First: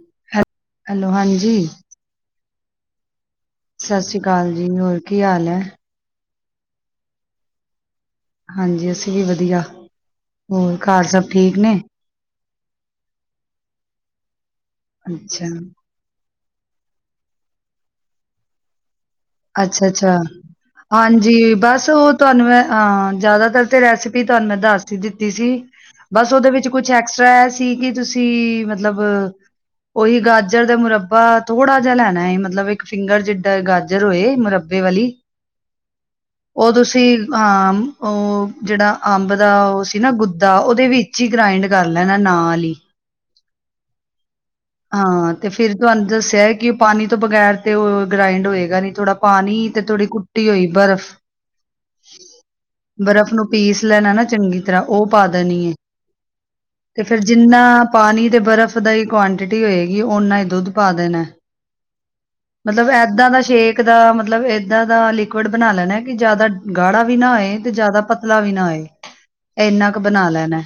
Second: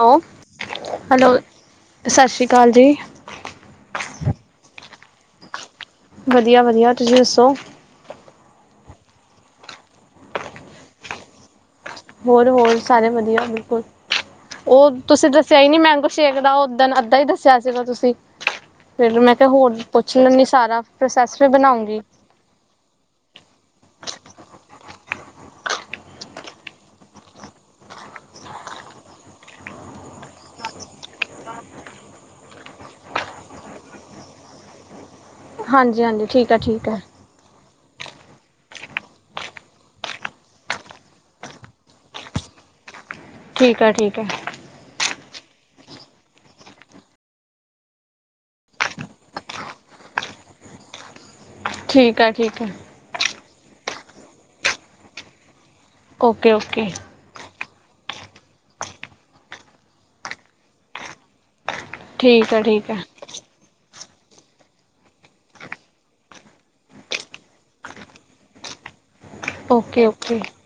Hello, ਹੈ hello ਹਾਂਜੀ ਸਸੀ ਕਾਲ ਜੀ। ਸਾਸੀ ਕਾਲ ਜੀ ਹੋਰ ਕੀ ਹਾਲ ਐ? ਵਦੀਆ-ਵਦੀਆ ਤੁਸੀਂ ਦੱਸੋ? ਹਾਂਜੀ ਅਸੀਂ ਵੀ ਵਦੀਆ ਹੋਰ ਘਰ ਸਭ ਠੀਕ ਨੇ? ਹੋਰ-ਹੋਰ ਸਾਰੇ ਵਧੀਆ ਬੇਲਕੁਲ ਓ ਤੁਸੀਂ ਅੱਛਾ ਦੱਸੇਆ ਈ ਨੀ ਮੈਂਗੋ ਅਭਸ਼ੇਕ ਦਾ ਓਦਣ ਅੱਧਾ ਈ ਦੱਸੇਆ ਸੀਗਾ ਤੁਸੀਂ, ਫੇਰ ਮੈਂ ਤੇ ਹੋਰ ਅੱਛਾ ਅੱਛਾ ਪੁੱਛ ਲੈਂਨੀਂ ਸਾਰਾ, ਪ੍ਰੋਸੈਸ ਵੀ ਬਣਾਉਂਗੀ। ਤੁਆਨੂੰ ਮੈਂ ਅਆ ਜਾਦਾਤਾਰ ਤੇ ਰੈਸੇਪੀ ਤੁਆਨੂੰ ਮੈਂ ਦੱਸ ਈ ਦਿੱਤੀ ਸੀ ਬਸ ਓਦੇ ਵਿੱਚ ਕੁਛ ਐਕਸਟਰਾ ਐ ਸੀ, ਕੀ ਤੁਸੀਂ ਮਤਲਬ ਓਈ ਗਾਜਰ ਦਾ ਮੁਰੱਬਾ ਥੋੜਾ ਜਾ ਲੈਣਾ ਐ ਮਤਲਬ ਈਕ ਫੀਂਗਰ ਜੀਡਾ ਗਾਜਰ ਨਜ਼ਰ ਹੋਏ ਮੁਰੱਬੇ ਵਾਲੀ ਹਾਂਜੀ -ਹਾਂਜੀ ਠੀਕ ਉਹ ਐ-ਠੀਕ ਐ। ਤੁਸੀਂ ਹਾਂ, ਓ ਜੇੜਾ ਅੰਬ ਦਾ ਓ ਸੀ ਨਾ ਗੁੱਦਾ, ਓਦੇ ਵਿੱਚ ਈ ਗ੍ਰਾਇੰਡ ਕਰ ਲੈਣਾ ਨਾਲ ਈ। ਠੀਕ ਐ-ਠੀਕ ਐ। ਹਾਂ ਤੇ ਫੇਰ ਤੁਆਨੂੰ ਦੱਸੇਆ ਕੀ ਓ ਪਾਣੀ ਤੋਂ ਬਗੈਰ ਤੇ ਓ ਗ੍ਰਾਇੰਡ ਹੋਏਗਾ ਨੀ ਥੋੜਾ ਪਾਣੀ ਤੇ ਥੋੜੀ ਕੁ ਟੀ ਹੋਈ ਬਰਫ਼ ਠੀਕ ਐ-ਠੀਕ ਐ। ਬਰਫ਼ ਨੂੰ ਪੀਸ ਲੈਣਾ ਨਾ ਚੰਗੀ ਤਰਾਂ, ਉਹ ਪਾ ਦੇਣੀ ਹੈ। Okay- okay. ਫੇਰ ਜਿੰਨਾ ਪਾਣੀ ਤੇ ਬਰਫ਼ ਦਾ ਹੀ ਕੁਆਂਟਿਟੀ ਹੋਏਗੀ ਓਨਾ ਹੀ ਦੁੱਧ ਪਾ ਦੇਣਾ ਐ। ਠੀਕ ਹੈ ਠੀਕ ਮਤਲਬ ਹੈ ਏਦਾਂ ਦਾ ਸ਼ੇਕ ਸ਼ੇਕ ਦਾ ਮਤਲਬ ਇਏਦਾਂ ਦਾ ਲਿਕੁਵਡ ਬਣਾ ਲੈਣਾ ਕਿ ਜ਼ਿਆਦਾ ਗਾੜਾ ਵੀ ਨਾ ਹੋਏ, ਤੇ ਜ਼ਿਆਦਾ ਪਤਲਾ ਵੀ ਨਾ ਹੋਏ। [unintelligible] ਇੰਨਾ ਕੁ ਓਕੇ ਬਣਾ ਓਕੇ ਲੈਣਾ ਐ,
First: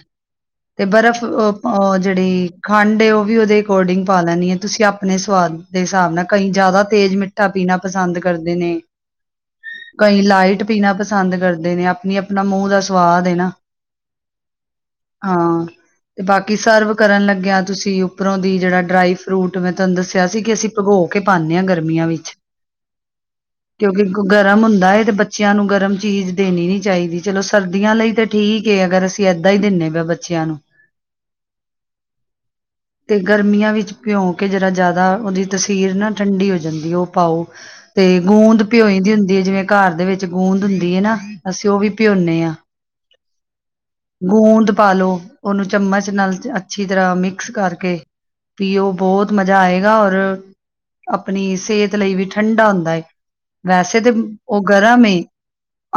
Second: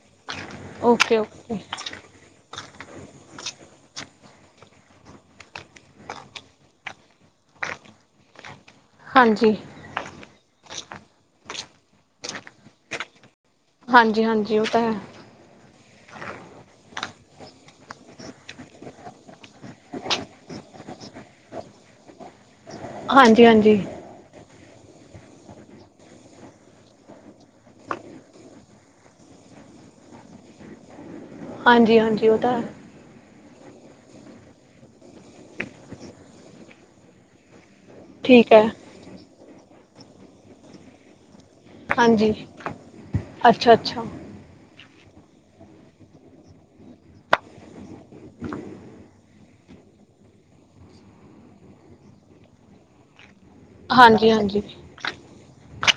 ਤੇ ਓਕੇ ਬਰਫ਼ ਓਕੇ ਅਹ ਜਿਹੜੀ ਖੰਡ ਉਹ ਵੀ ਉਹਦੇ ਅਕੋਰਡਿੰਗ ਪਾ ਲੈਣੀ ਆ, ਤੁਸੀਂ ਆਪਣੇ ਸਵਾਦ ਦੇ ਹਿਸਾਬ ਨਾਲ, ਕਈ ਜਿਆਦਾ ਤੇਜ਼ ਮਿੱਠਾ ਪੀਣਾ ਪਸੰਦ ਕਰਦੇ ਨੇ। ਹਾਂਜੀ। ਕਈ ਲਾਈਟ ਪੀਣਾ ਪਸੰਦ ਕਰਦੇ ਨੇ, ਆਪਣੀ ਆਪਣਾ ਮੂੰਹ ਦਾ ਸਵਾਦ ਹੈ ਨਾ। ਹਾਂਜੀ -ਹਾਂਜੀ ਉਹ ਤਾਂ ਹੈ। ਹਾਂ, ਤੇ ਬਾਕੀ ਸਰਵ ਕਰਨ ਲੱਗਿਆ ਤੁਸੀਂ ਉੱਪਰੋਂ ਦੀ ਜਿਹੜਾ ਡਰਾਈ ਫਰੂਟ ਮੈਂ ਤੁਹਾਨੂੰ ਦੱਸਿਆ ਸੀ, ਕਿ ਅਸੀਂ ਭਗੋ ਕੇ ਪਾਉਂਦੇ ਹਾਂ ਗਰਮੀਆਂ ਵਿੱਚ। ਹਾਂਜੀ -ਹਾਂਜੀ। ਕਿਉਂਕਿ ਗਰਮ ਹੁੰਦਾ ਹੈ, ਤੇ ਬੱਚਿਆਂ ਨੂੰ ਗਰਮ ਚੀਜ਼ ਦੇਣੀ ਨੀ ਚਾਹੀਦੀ, ਚਲੋ ਸਰਦੀਆਂ ਲਈ ਤੇ ਠੀਕ ਏ ਅਗਰ, ਅਸੀਂ ਏਦਾਂ ਹੀ ਦਿੰਦੇ ਪਏ ਹਾਂ ਬੱਚਿਆਂ ਨੂੰ। ਹਾਂਜੀ -ਹਾਂਜੀ ਉਹ ਤਾਂ ਹੈ। ਤੇ ਗਰਮੀਆਂ ਵਿੱਚ ਭਿਉਂ ਕੇ ਜਰਾ ਜ਼ਿਆਦਾ, ਉਹਦੀ ਤਸੀਰ ਨਾ ਠੰਡੀ ਹੋ ਜਾਂਦੀ ਏ, ਉਹ ਪਾਓ। ਤੇ ਠੀਕ ਹੈ ਗੂੰਦ ਭਿਉਈ ਦੀ ਹੁੰਦੀ ਹੈ, ਜਿਵੇਂ ਘਰ ਦੇ ਵਿੱਚ ਗੂੰਦ ਹੁੰਦੀ ਏਨਾ। ਅਸੀਂ ਉਹ ਵੀ ਹਾਂਜੀ ਭਿੰਓਦੇ ਹਾਂ। ਅੱਛਾ ਅੱਛਾ ਗੂੰਦ ਪਾਾਲੋ, ਉਹਨੂੰ ਚਮਚ ਨਾਲ ਅੱਛੀ ਤਰਾਂ ਮਿਕਸ ਕਰਕੇ ਪੀ ਉਹ ਬਹੁਤ ਮਜ਼ਾ ਆਏਗਾ, ਔਰ ਆਪਣੀ ਸਿਹਤ ਲਈ ਵੀ ਠੰਢਾ ਹੁੰਦਾ ਹੈ। ਵੈਸੇ ਤੇ, ਹਾਂਜੀ ਉਹ ਹਾਂਜੀ ਗਰਮ ਏ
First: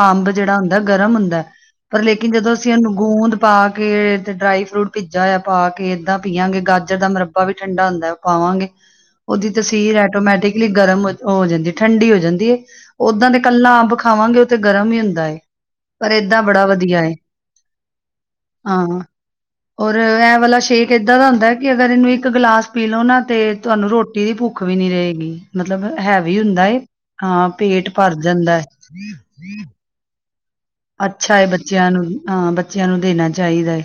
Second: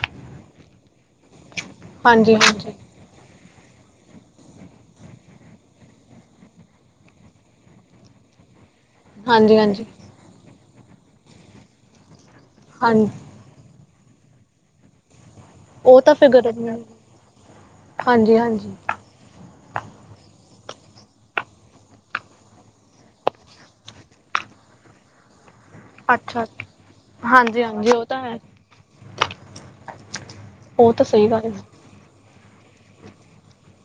ਅੰਬ ਜਿਹੜਾ ਹੁੰਦਾ ਗਰਮ ਹੁੰਦਾ। ਪਰ ਲੇਕਿਨ, ਹਾਂਜੀ ਹਾਂਜੀ ਜਦੋਂ ਅਸੀਂ ਹਾਂਜੀ ਉਹਨੂੰ ਗੂੰਦ ਪਾ ਕੇ ਤੇ ਡਰਾਈ ਫਰੂਟ ਭਿੱਜਾ ਹੋਇਆ ਪਾ ਕੇ ਏਦਾਂ ਪੀਆਂਗੇ, ੱਰ ਦਾ ਮੁਰੱਬਾ ਵੀ ਠੰਡਾ ਹੁੰਦਾ ਹੈ, ਉਹ ਪਾਵਾਂਗੇ, ਉਹਦੀ ਹਾਂਜੀ ਤਸੀਰ ਹੈ ਆਟੋਮੈਟਿਕਲੀ ਗਰਮ ਹੋ ਜਾਂਦੀ, ਠੰਡੀ ਹੋ ਜਾਂਦੀ ਹੈ, ਹਾਂਜੀ ਓਦਾਂ ਦੇ ਇਕੱਲਾ ਅੰਬ ਖਾਵਾਂਗੇ ਤੇ ਗਰਮ ਹੀ ਹੁੰਦਾ ਹੈ, ਉਹ ਪਰ ਤਾਂ ਫਿਰ ਏਦਾਂ ਬੜਾ ਗਰਮ ਹੈ ਵਧੀਆ ਏ, ਹਾਂਜੀ ਹਾਂਜੀ ਹਾਂ। ਔਰ ਐ ਵਾਲਾ ਸ਼ੇਕ ਇੱਦਾਂ ਦਾ ਹੁੰਦਾ ਕਿ ਅਗਰ ਇਹਨੂੰ ਇੱਕ ਗਲਾਸ ਪੀ ਲਓ ਨਾ, ਤੇ ਤੁਹਾਨੂੰ ਰੋਟੀ ਦੀ ਭੁੱਖ ਵੀ ਨੀ ਰਹੇਗੀ। ਮਤਲਬ ਹੈਵੀ ਅੱਛਾ ਹੁੰਦਾ ਹੈ, ਹਾਂ ਹਾਂਜੀ ਪੇਟ ਹਾਂਜੀ ਉਹ ਭਰ ਤਾਂ ਜਾਂਦਾ ਹੈ। ਉਹ ਤਾਂ ਸਹੀ ਅੱਛਾ ਹੈ ਗੱਲ ਬੱਚਿਆਂ ਨੂੰ ਹਾਂ, ਬੱਚਿਆਂ ਨੂੰ ਦੇਣਾ ਚਾਹੀਦਾ ਹੈ,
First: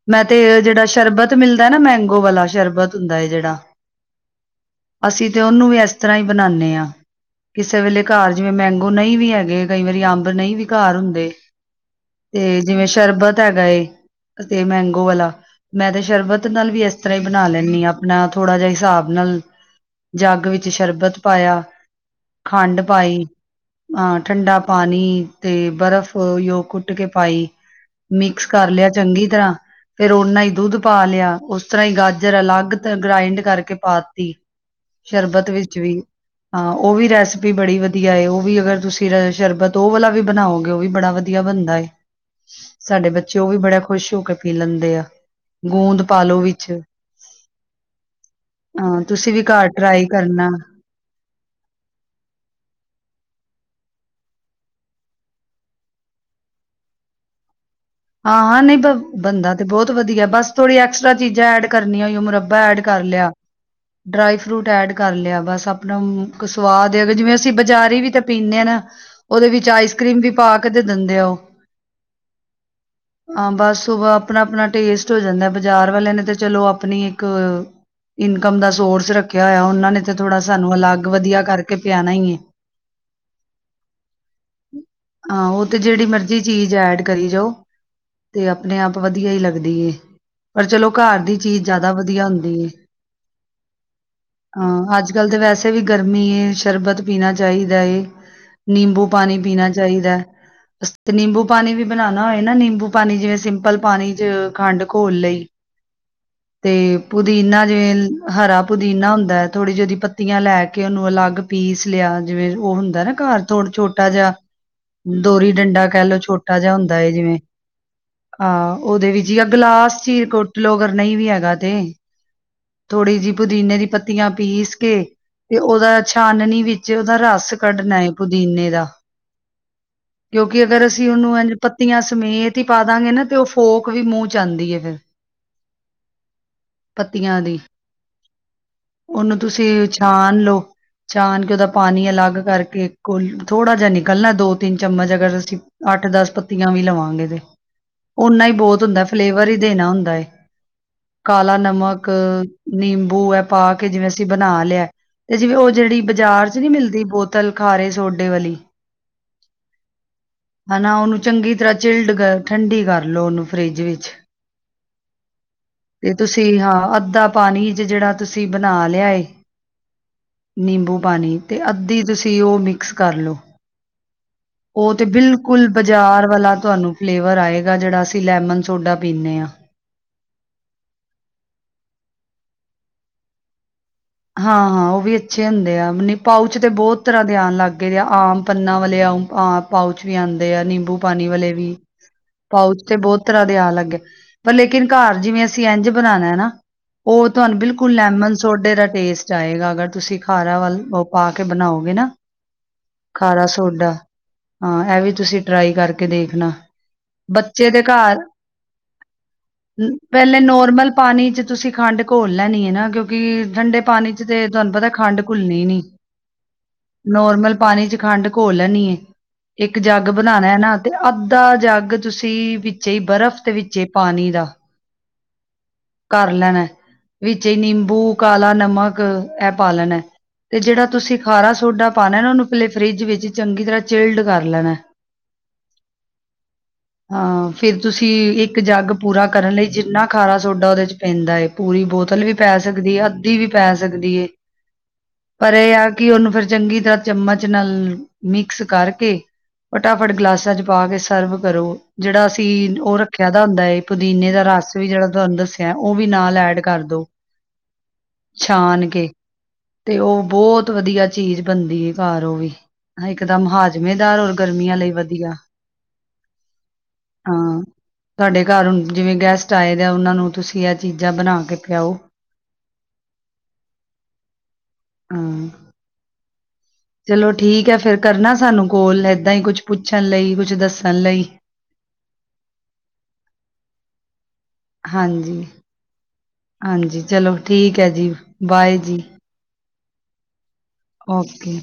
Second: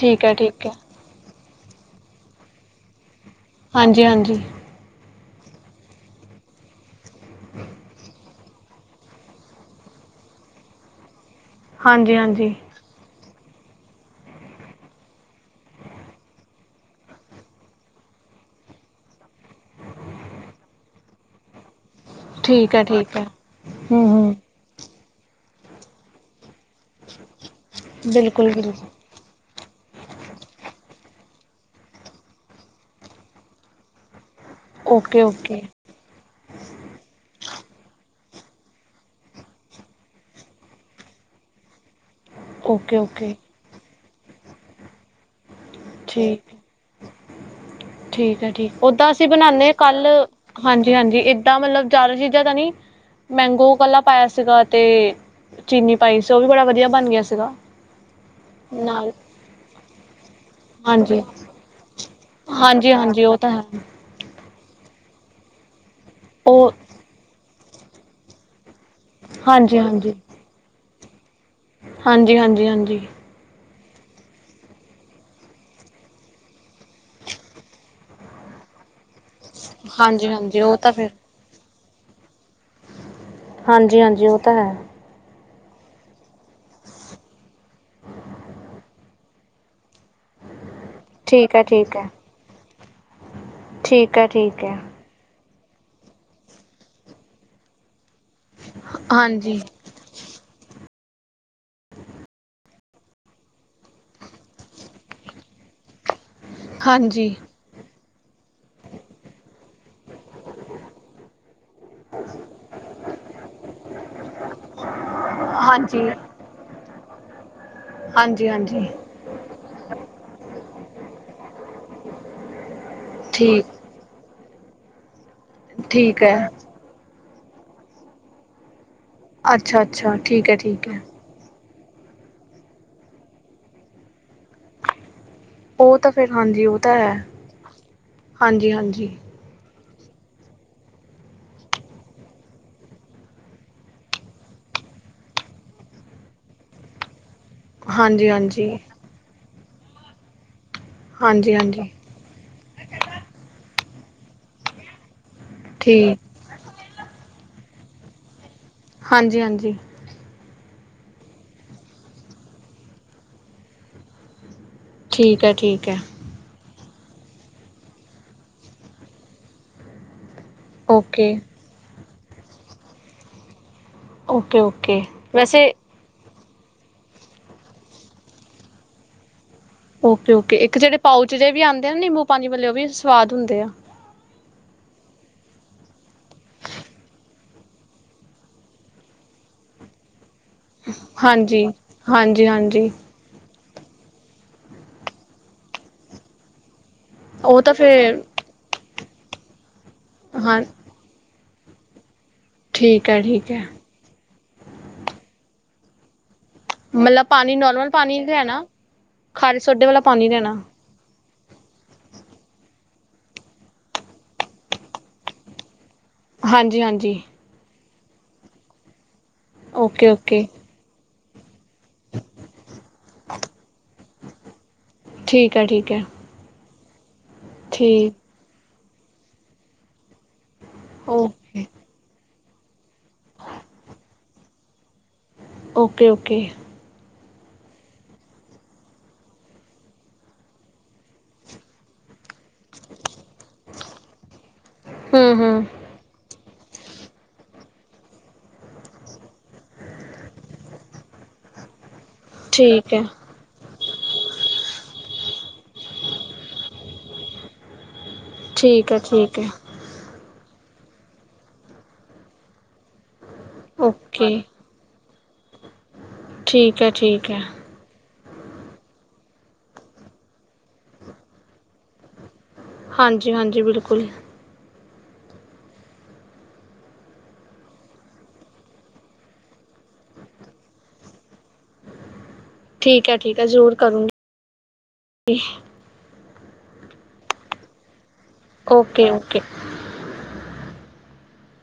ਠੀਕ ਮੈਂ ਹੈ ਤੇ ਠੀਕ ਹੈ ਜਿਹੜਾ ਸ਼ਰਬਤ ਤੇ ਮਿਲਦਾ ਨਾ, ਮੈਂਗੋ ਵਾਲਾ ਸ਼ਰਬਤ ਹੁੰਦਾ ਹੈ ਜਿਹੜਾ ਹਾਂਜੀ -ਹਾਂਜੀ। ਅਸੀਂ ਤੇ ਉਹਨੂੰ ਵੀ ਇਸ ਤਰਾਂ ਹੀ ਬਣਾਦੇ ਹਾਂ। ਕਿਸੇ ਵੇਲੇ ਘਰ ਜਿਵੇਂ ਮੈਂਗੋ ਨਹੀਂ ਵੀ ਹੈਗੇ, ਕਈ ਵਾਰੀ ਅੰਬ ਨਹੀਂ ਵੀ ਘਰ ਹੁੰਦੇ। ਹਾਂਜੀ ਹਾਂਜੀ ਤੇ ਜਿਵੇਂ ਸ਼ਰਬਤ ਹੈਗਾ ਏ, ਅਤੇ ਮੈਂਗੋ ਵਾਲਾ ਮੈਂ ਤੇ ਸ਼ਰਬਤ ਨਾਲ ਵੀ ਇਸ ਤਰਾਂ ਹੀ ਬਣਾ ਲੈਂਦੀ ਹਾਂ, ਆਪਣਾ ਥੋੜਾ ਜਿਹਾ ਹਿਸਾਬ ਨਾਲ। ਜੱਗ ਵਿੱਚ ਸ਼ਰਬਤ ਪਾਇਆ, ਠੀਕ ਖੰਡ ਹੈ ਠੀਕ ਪਾਈ ਹੈ ਹੂੰ ਆ ਹੂੰ ਠੰਡਾ ਪਾਣੀ ਤੇ ਬਰਫ਼, ਉਹੀ ਉਹ ਕੁੱਟ ਕੇ ਪਾਈ ਮਿਕਸ ਬਿਲਕੁਲ ਕਰ ਬਿਲਕੁਲ ਲਿਆ ਚੰਗੀ ਤਰਾਂ। ਫੇਰ ਉਹਨਾ ਹੀ ਦੁੱਧ ਪਾ ਲਿਆ ਉਸ ਤਰਾਂ ਹੀ ਗਾਜਰ ਅਲੱਗ ਗ੍ਰਾਇੰਡ ਕਰਕੇ ਪਾਤੀ। ਓਕੇ ਸ਼ਰਬਤ ਓਕੇ ਵਿੱਚ ਵੀ। ਹਾਂ ਉਹ ਵੀ ਰੈਸਿਪੀ ਬੜੀ ਵਧੀਆ ਐ, ਉਹ ਵੀ ਅਗਰ ਤੁਸੀਂ ਸ਼ਰਬਤ ਉਹ ਵਾਲਾ ਵੀ ਬਣਾਓਗੇ ਉਹ ਵੀ ਬੜਾ ਵਧੀਆ ਬਣਦਾ ਏ, ਓਕੇ ਸਾਡੇ ਓਕੇ ਬੱਚੇ ਉਹ ਵੀ ਬੜੇ ਖੁਸ਼ ਹੋ ਕੇ ਪੀ ਲੈਂਦੇ ਆ। ਗੂੰਦ ਪਾਲੋ ਠੀਕ ਵਿੱਚ। ਠੀਕ ਹੈ ਠੀਕ, ਹਾਂ ਓਦਾਂ ਅਸੀਂ ਤੁਸੀਂ ਵੀ ਬਣਾਂਦੇ ਘਰ ਆ, ਟਰਾਈ ਕੱਲ ਕਰਨਾ ਹਾਂਜੀ- ਹਾਂਜੀ ਏਦਾਂ ਮਤਲਬ ਜ਼ਿਆਦਾ ਚੀਜ਼ਾਂ ਤਾਂ ਨਹੀਂ ਮੈਂਗੋ ਕਲਾ ਪਾਇਆ ਸੀਗਾ ਤੇ ਚੀਨੀ ਪਾਈ ਸੀ, ਓਹ ਵੀ ਬੜਾ ਵਧੀਆ ਬਣ ਗੇਆ ਸੀਗਾ। ਹਾਂ- ਹਾਂ ਨਈ ਬ ਨਾਲ ਬੰਨਦਾ ਤੇ ਬੋਤ ਵੱਧੀਆ, ਬਸ ਥੋੜ੍ਹੀ ਐਕਸਟਰਾ ਹਾਂਜੀ ਚੀਜ਼ਾਂ ਐਡ ਕਰਨੀਆਂ ਓ ਮਤਲਬ। ਐਡ ਹਾਂਜੀ ਕਰ ਹਾਂਜੀ ਲੇਆ, ਉਹ ਤਾਂ ਹੈ ਡਰਾਈ- ਫਰੂਟ ਐਡ ਕਰ ਲੇਆ, ਬਸ ਆਪਣਾ ਉਹ ਸਵਾਦ ਜਿਵੇਂ ਅਸੀਂ ਬਜ਼ਾਰੀ ਵੀ ਤਾਂ ਪੀਂਦੇ ਹਾਂ ਨਾ, ਓਹਦੇ ਵਿੱਚ ਹਾਂਜੀ ਆਈਸ ਹਾਂਜੀ ਕਰ੍ਰੀਮ ਵੀ ਪਾ, ਕੇ, ਤੇ, ਦਿੰਦੇ ਓਹ। ਹਾਂਜੀ -ਹਾਂਜੀ- ਹਾਂਜੀ। ਹਾਂ ਬਸ ਵ ਆਪਣਾ -ਆਪਣਾ ਟੇਸਟ ਹੋ ਜਾਂਦਾ, ਬਾਜ਼ਾਰ ਵਾਲਿਆਂ ਨੇ ਤੇ ਚਲੋ ਆਪਣੀ ਇੱਕ ਇਨਕਮ ਦਾ ਸੋਰਸ ਰੱਖ ਖੇਆ ਹੋਏਆ ਓਨਾਂ ਨੇ ਤੇ ਹਾਂਜੀ ਥੋੜ੍ਹਾ ਹਾਂਜੀ ਸਾਨੂੰ ਉਹ ਤਾਂ ਅਲੱਗ ਫਿਰ ਵੱਧੀਆ ਕਰਕੇ ਪਿਆਣਾ ਈ, ਏ। ਹਾਂਜੀ -ਹਾਂਜੀ ਓ ਤਾਂ ਹੈ। ਆਹ ਉਹ ਤੇ ਜਿਹੜੀ ਮਰਜ਼ੀ ਚੀਜ਼ ਐਡ ਕਰੀ ਜਾਓ। ਤੇ ਆਪਣੇ ਆਪ ਵਧੀਆ ਈ ਲੱਗਦੀ ਏ, ਪਰ ਚਲੋ ਘਰ ਦੀ ਠੀਕ ਚੀਜ਼ ਹੈ ਜ਼ਿਆਦਾ ਠੀਕ ਹੈ ਵਧੀਆ ਹੁੰਦੀ ਏ। ਠੀਕ ਹੈ ਠੀਕ ਹੈ ਹਾਂ ਅੱਜ -ਕੱਲ੍ਹ ਤਾਂ ਵੈਸੇ ਵੀ ਗਰਮੀ ਏ, ਸ਼ਰਬਤ ਪੀਣਾ ਚਾਈਦਾ ਏ। ਨਿੰਬੂ ਪਾਣੀ ਹਾਂਜੀ -ਪੀਣਾ ਚਾਈਦਾ, ਤੇ ਨਿੰਬੂ ਪਾਣੀ ਵੀ ਬਨਾਣਾ ਹੋਏ ਹੈ ਨਾ, ਨਿੰਬੂ ਪਾਣੀ ਜਿਵੇਂ, ਸਿੰਪਲ ਪਾਣੀ ਚ, ਖੰਡ ਘੋਲ ਲਈ। ਤੇ ਹਾਂਜੀ ਪੁਦੀਨਾ ਜਿਵੇਂ, ਹਰਾ ਪੁਦੀਨਾ ਹੁੰਦਾ ਐ, ਥੋੜ੍ਹੀ ਜੇਈ ਓਦੀ ਪੱਤੀਆਂ ਲੈ ਕੇ ਓਹਨੂੰ ਅਲੱਗ ਪੀਸ ਲਿਆ, ਜਿਵੇਂ ਉਹ ਹੁੰਦਾ ਨਾ, ਘਰ ਥੋੜਾ ਛੋਟਾ ਜਿਹਾ, ਦੋਰੀ ਡੰਡਾ ਕਹਿ ਹਾਂਜੀ ਲਓ ਛੋਟ ਛੋਟਾ ਜਿਹਾ ਹੁੰਦਾ ਹੈ ਜਿਵੇਂ ਆ, ਹਾਂਜੀ ਹਾਂਜੀ ਓਹਦੇ ਵਿੱਚ ਜਾਂ ਗਲਾਸ ਚ ਕੋਟ ਲੋਓ ਅਗਰ। ਨਹੀਂ ਵੀ ਹੈਗਾ ਤੇ, ਥੋੜ੍ਹੀ ਜੇਈ ਠੀਕ ਪੁਦੀਨੇ ਦੀ ਪੱਤੀਆਂ ਪੀਸ ਕੇ ਤੇ ਓਹਦਾ, ਠੀਕ ਹੈ ਛਾਨਣੀ ਵਿੱਚ ਉਹਦਾ, ਰਸ ਕੱਢਣਾ ਏ ਪੁਦੀਨੇ ਦਾ। ਅੱਛਾ ਅੱਛਾ ਠੀਕ ਹੈ ਕਿਓਕਿ ਅਗਰ ਠੀਕ ਹੈ ਅਸੀਂ ਓਹਨੂੰ ਇੰ ਪੱਤੀਆਂ ਸਮੇਤ ਈ ਪਾਦਾਗੇ ਨਾ ਤੇ, ਓਹ ਫੋਕ ਵੀ ਮੂੰਹ ਚ ਆਂਦੀ ਆ ਫਿਰ। ਓਹ ਤਾਂ ਫਿਰ ਹਾਂਜੀ, ਓਹ ਤਾਂ ਹੈ, ਪੱਤੀਆਂ ਦੀ ਹਾਂਜੀ-ਹਾਂਜੀ। ਉਹਨੂੰ ਤੁਸੀਂ ਛਾਣ ਲਓ। ਛਾਣ ਕੇ ਏਹਦਾ ਪਾਣੀ ਅਲੱਗ ਕਰਕੇ ਕੋਲ, ਥੋੜਾ ਜਿਹਾ ਨਿਕਲਣਾ ਦੋ -ਤਿੰਨ ਚਮਚ ਅਗਰ ਅਸੀਂ ਅੱਠ -ਦਸ ਪੱਤੀਆਂ ਵੀ ਲਵਾਂਗੇ ਤੇ, ਹਾਂਜੀ ਓਨਾ ਈ ਹਾਂਜੀ ਬੋਤ ਹੁੰਦਾ ਫਲੇਵਰ ਈ ਦੇਣਾ ਹੁੰਦਾ ਏ, ਹਾਂਜੀ ਕਾਲਾ ਹਾਂਜੀ ਨਮਕ ਨੀੰਬੂ ਏ ਪਾ ਕੇ ਜਿਵੇਂ ਅਸੀਂ ਬਣਾ ਲੇਆ, ਤੇ ਜਿਵੇਂ ਓਹ ਜੇਹੜੀ ਠੀਕ ਬਾਜ਼ਾਰ ਚ ਨਈ ਮਿਲਦੀ ਬੋਤਲ ਖਾਰੇ ਸੋਡੇ ਵਾਲੀ, ਹਾਂਜੀ -ਹਾਂਜੀ ਹਨਾ, ਓਹਨੂੰ ਚੰਗੀ ਤਰ੍ਹਾਂ ਚਿਲਡ- ਠੰਡੀ ਕਰ ਲਓ ਉਹਨੂੰ ਫਰਿੱਜ ਵਿੱਚ। ਠੀਕ ਆ, ਠੀਕ ਆ। ਤੇ ਤੁਸੀਂ ਹਾਂ ਅੱਧਾ ਪਾਣੀ ਚ, ਜੇਹੜਾ ਤੁਸੀਂ ਬਣਾ ਲੇਆ ਏ, ਨੀੰਬੂ ਓਕੇ -ਪਾਣੀ ਤੇ ਅੱਧੀ ਤੁਸੀਂ ਓਹ ਮਿਕਸ ਕਰ ਲਓ। ਓਕੇ ਓਹ ਓਕੇ ਤੇ ਬਿਲਕੁਲ ਵੈਸੇ ਬ ਜਾਰ ਵਾਲਾ ਤੁਹਾਨੂੰ ਫਲੇਵਰ ਆਏਗਾ, ਜਿਹੜਾ ਅਸੀਂ ਲੈਮਨ ਸੋਡਾ ਪੀਂਦੇ ਆ। ਓਕੇ-ਓਕੇ -ਇੱਕ ਜੇਹੜੇ ਪਾਊਚ ਜੇਏ ਵੀ ਆਉਂਦੇ ਨਾ, ਨੀੰਬੂ ਪਾਣੀ ਵਾਲੇ ਓਹ ਵੀ ਸਵਾਦ ਹੁੰਦੇ ਆ। ਹਾਂ -ਹਾਂ ਓਹ ਵੀ ਅੱਛੇ ਹੁੰਦੇ ਆ, ਮਤਲਬ ਪਾਉਚ ਤੇ ਬੋਤ ਤਰ੍ਹਾਂ ਦੇ ਆਣ ਲੱਗ ਗਏ ਆ, ਆਮ ਪੰਨਾ ਵਾਲੇ ਆ, ਆ ਪਾਉਚ ਵੀ ਆਂਦੇ ਆ, ਨੀੰਬੂ ਪਾਣੀ ਵਾਲੇ ਹਾਂਜੀ ਵੀ, ਹਾਂਜੀ ਪਾਊਚ ਹਾਂਜੀ ਤੇ ਬੋਤ ਤਰ੍ਹਾਂ ਦੇ ਆਣ ਲੱਗੇ ਗਏ, ਮਤਲਬ ਕੀ ਘਾਰ ਜਿਵੇਂ ਅਸੀਂ ਏੰਝ ਬਨਾਣਾ ਹਨਾ ਓਹ ਤੁਹਾਨੂੰ ਉਹ ਤਾਂ ਬਿਲਕੁਲ ਫਿਰ ਲੈਮਨ ਸੋਡੇ ਦਾ ਟੇਸਟ ਆਏਗਾ, ਅਗਰ ਤੁਸੀਂ ਖਾਰਾ ਹਾਂ ਵਾਲ ਪਾ, ਕੇ ਬਣਾਓਗੇ ਨਾ, ਠੀਕ ਹੈ ਖਾਰਾ- ਠੀਕ ਹੈ ਸੋਡਾ ਹਾਂ, ਏ ਵੀ ਤੁਸੀਂ ਟਰਾਈ ਕਰਕੇ ਦੇਖਣਾ ਮਤਲਬ ਪਾਣੀ ਬੱਚੇ ਦੇ ਨੋਰਮਲ ਘਰ ਪਾਣੀ ਲੈਣਾ ਖਾਰੇ ਸੋਡੇ ਵਾਲਾ ਪਾਣੀ ਪੈਲੇ ਲੈਣਾ ਨੋਰਮਲ ਪਾਣੀ ਚ ਤੁਸੀਂ ਖੰਡ ਘੋਲ ਲੈਣੀ ਏ ਨਾ ਕਿਓਕਿ ਠੰਡੇ ਪਾਣੀ ਚ ਤੇ ਤੁਹਾਨੂੰ ਪਤਾ ਖੰਡ ਘੁਲਣੀ ਨਈ ਹਾਂਜੀ ਹਾਂਜੀ ਨੋਰਮਲ ਪਾਣੀ ਚ' ਖੰਡ ਘੋਲ ਲੈਣੀ ਹੈ। ਇੱਕ ਓਕੇ ਜੱਗ ਬਣਾ ਓਕੇ ਲੈਣਾ। ਤੇ ਅੱਧਾ ਜੱਗ ਤੁਸੀਂ ਵਿੱਚ ਹੀ ਬਰਫ਼ ਤੇਵਿੱਚ ਪਾਣੀ ਦਾ। ਠੀਕ ਹੈ, ਠੀਕ ਹੈ। ਕਰ ਲੈਣਾ। ਵਿੱਚ ਹੀ ਨਿੰਬੂ, ਠੀਕ ਕਾਲਾ ਨਮਕ ਇਹ ਪਾ ਲੈਣਾ। ਤੇ ਜਿਹੜਾ ਤੁਸੀਂ ਖਾਰਾ ਓਕੇ ਸੋਡਾ ਪਾਉਣਾ ਨਾ ਉਹਨੂੰ ਪਹਿਲੇ ਫਰਿੱਜ ਵਿੱਚ ਚੰਗੀ ਤਰ੍ਹਾਂ ਚਿਲਡ ਕਰ ਲੈਣਾ। Okay -okay. ਹਾਂ। ਫੇਰ ਤੁਸੀਂ ਇੱਕ ਜੱਗ ਪੂਰਾ ਕਰਨ ਲਈ ਜਿੰਨਾ ਖਾਰਾ ਸੋਡਾ ਉਹਦੇ ਚ' ਪੈਂਦਾ ਏ ਪੂਰੀ ਬੋਤਲ ਵੀ ਪੈ ਸਕਦੀ ਹੈ, ਅੱਧੀ ਵੀ ਪੈ ਸਕਦੀ ਹੈ, ਹੂੰ ਪਰ ਹੂੰ ਇਹ ਆ ਕਿ ਉਹਨੂੰ ਫਿਰ ਚੰਗੀ ਤਰ੍ਹਾਂ ਚਮਚ ਨਾਲ ਮਿਕਸ ਕਰਕੇ ਫਟਾਫਟ ਗਲਾਸਾਂ ਚ' ਪਾ ਕੇ ਸਰਵ ਕਰੋ। ਜਿਹੜਾ ਕੀ ਠੀਕ ਉਹ ਹੈ ਰੱਖਿਆ ਦਾ ਹੁੰਦਾ ਏ ਪੁਦੀਨੇ ਦਾ ਰਸ ਵੀ ਜਿਹੜਾ ਤੁਹਾਨੂੰ ਦੱਸਿਆ ਉਹ ਵੀ ਨਾਲ ਐਡ ਕਰਦੋ। ਛਾਨ ਠੀਕ ਹੈ ਕੇ। ਠੀਕ ਹੈ ਤੇ ਉਹ ਬਹੁਤ ਵਧੀਆ ਚੀਜ਼ ਬਣਦੀ ਹੈ ਘਰ ਉਹ ਵੀ। ਇੱਕਦਮ ਹਾਜ਼ਮੇਦਾਰ ਔਰ ਓਕੇ ਗਰਮੀਆਂ ਲਈ ਵਧੀਆ। ਠੀਕ ਹੈ, ਠੀਕ ਹੈ। ਹਾਂ। ਤੁਹਾਡੇ ਘਰ ਜਿਵੇਂ ਗੈਸਟ ਆਏ ਆ ਉਹਨਾਂ ਨੂੰ ਤੁਸੀਂ ਆਹ ਚੀਜ਼ਾਂ ਬਣਾ ਕੇ ਪਿਆਓ। ਹਾਂਜੀ -ਹਾਂਜੀ। ਬਿਲਕੁਲ ਹਾਂ ਚਲੋ ਠੀਕ ਹੈ ਫੇਰ ਕਰਨਾ ਸਾਨੂੰ ਕੋਲ ਏਦਾਂ ਹੀ ਕੁਛ ਪੁੱਛਣ ਲਈ, ਕੁਛ ਦੱਸਣ ਲਈ। ਠੀਕ ਹੈ, ਠੀਕ ਹੈ ਜ਼ਰੂਰ ਕਰੂਗੀ। ਹਾਂਜੀ -ਹਾਂਜੀ। ਚਲੋ ਠੀਕ ਹੈ ਜੀ। ਬਾਏ ਜੀ ਓਕੇ- ਓਕੇ। ਓਕੇ।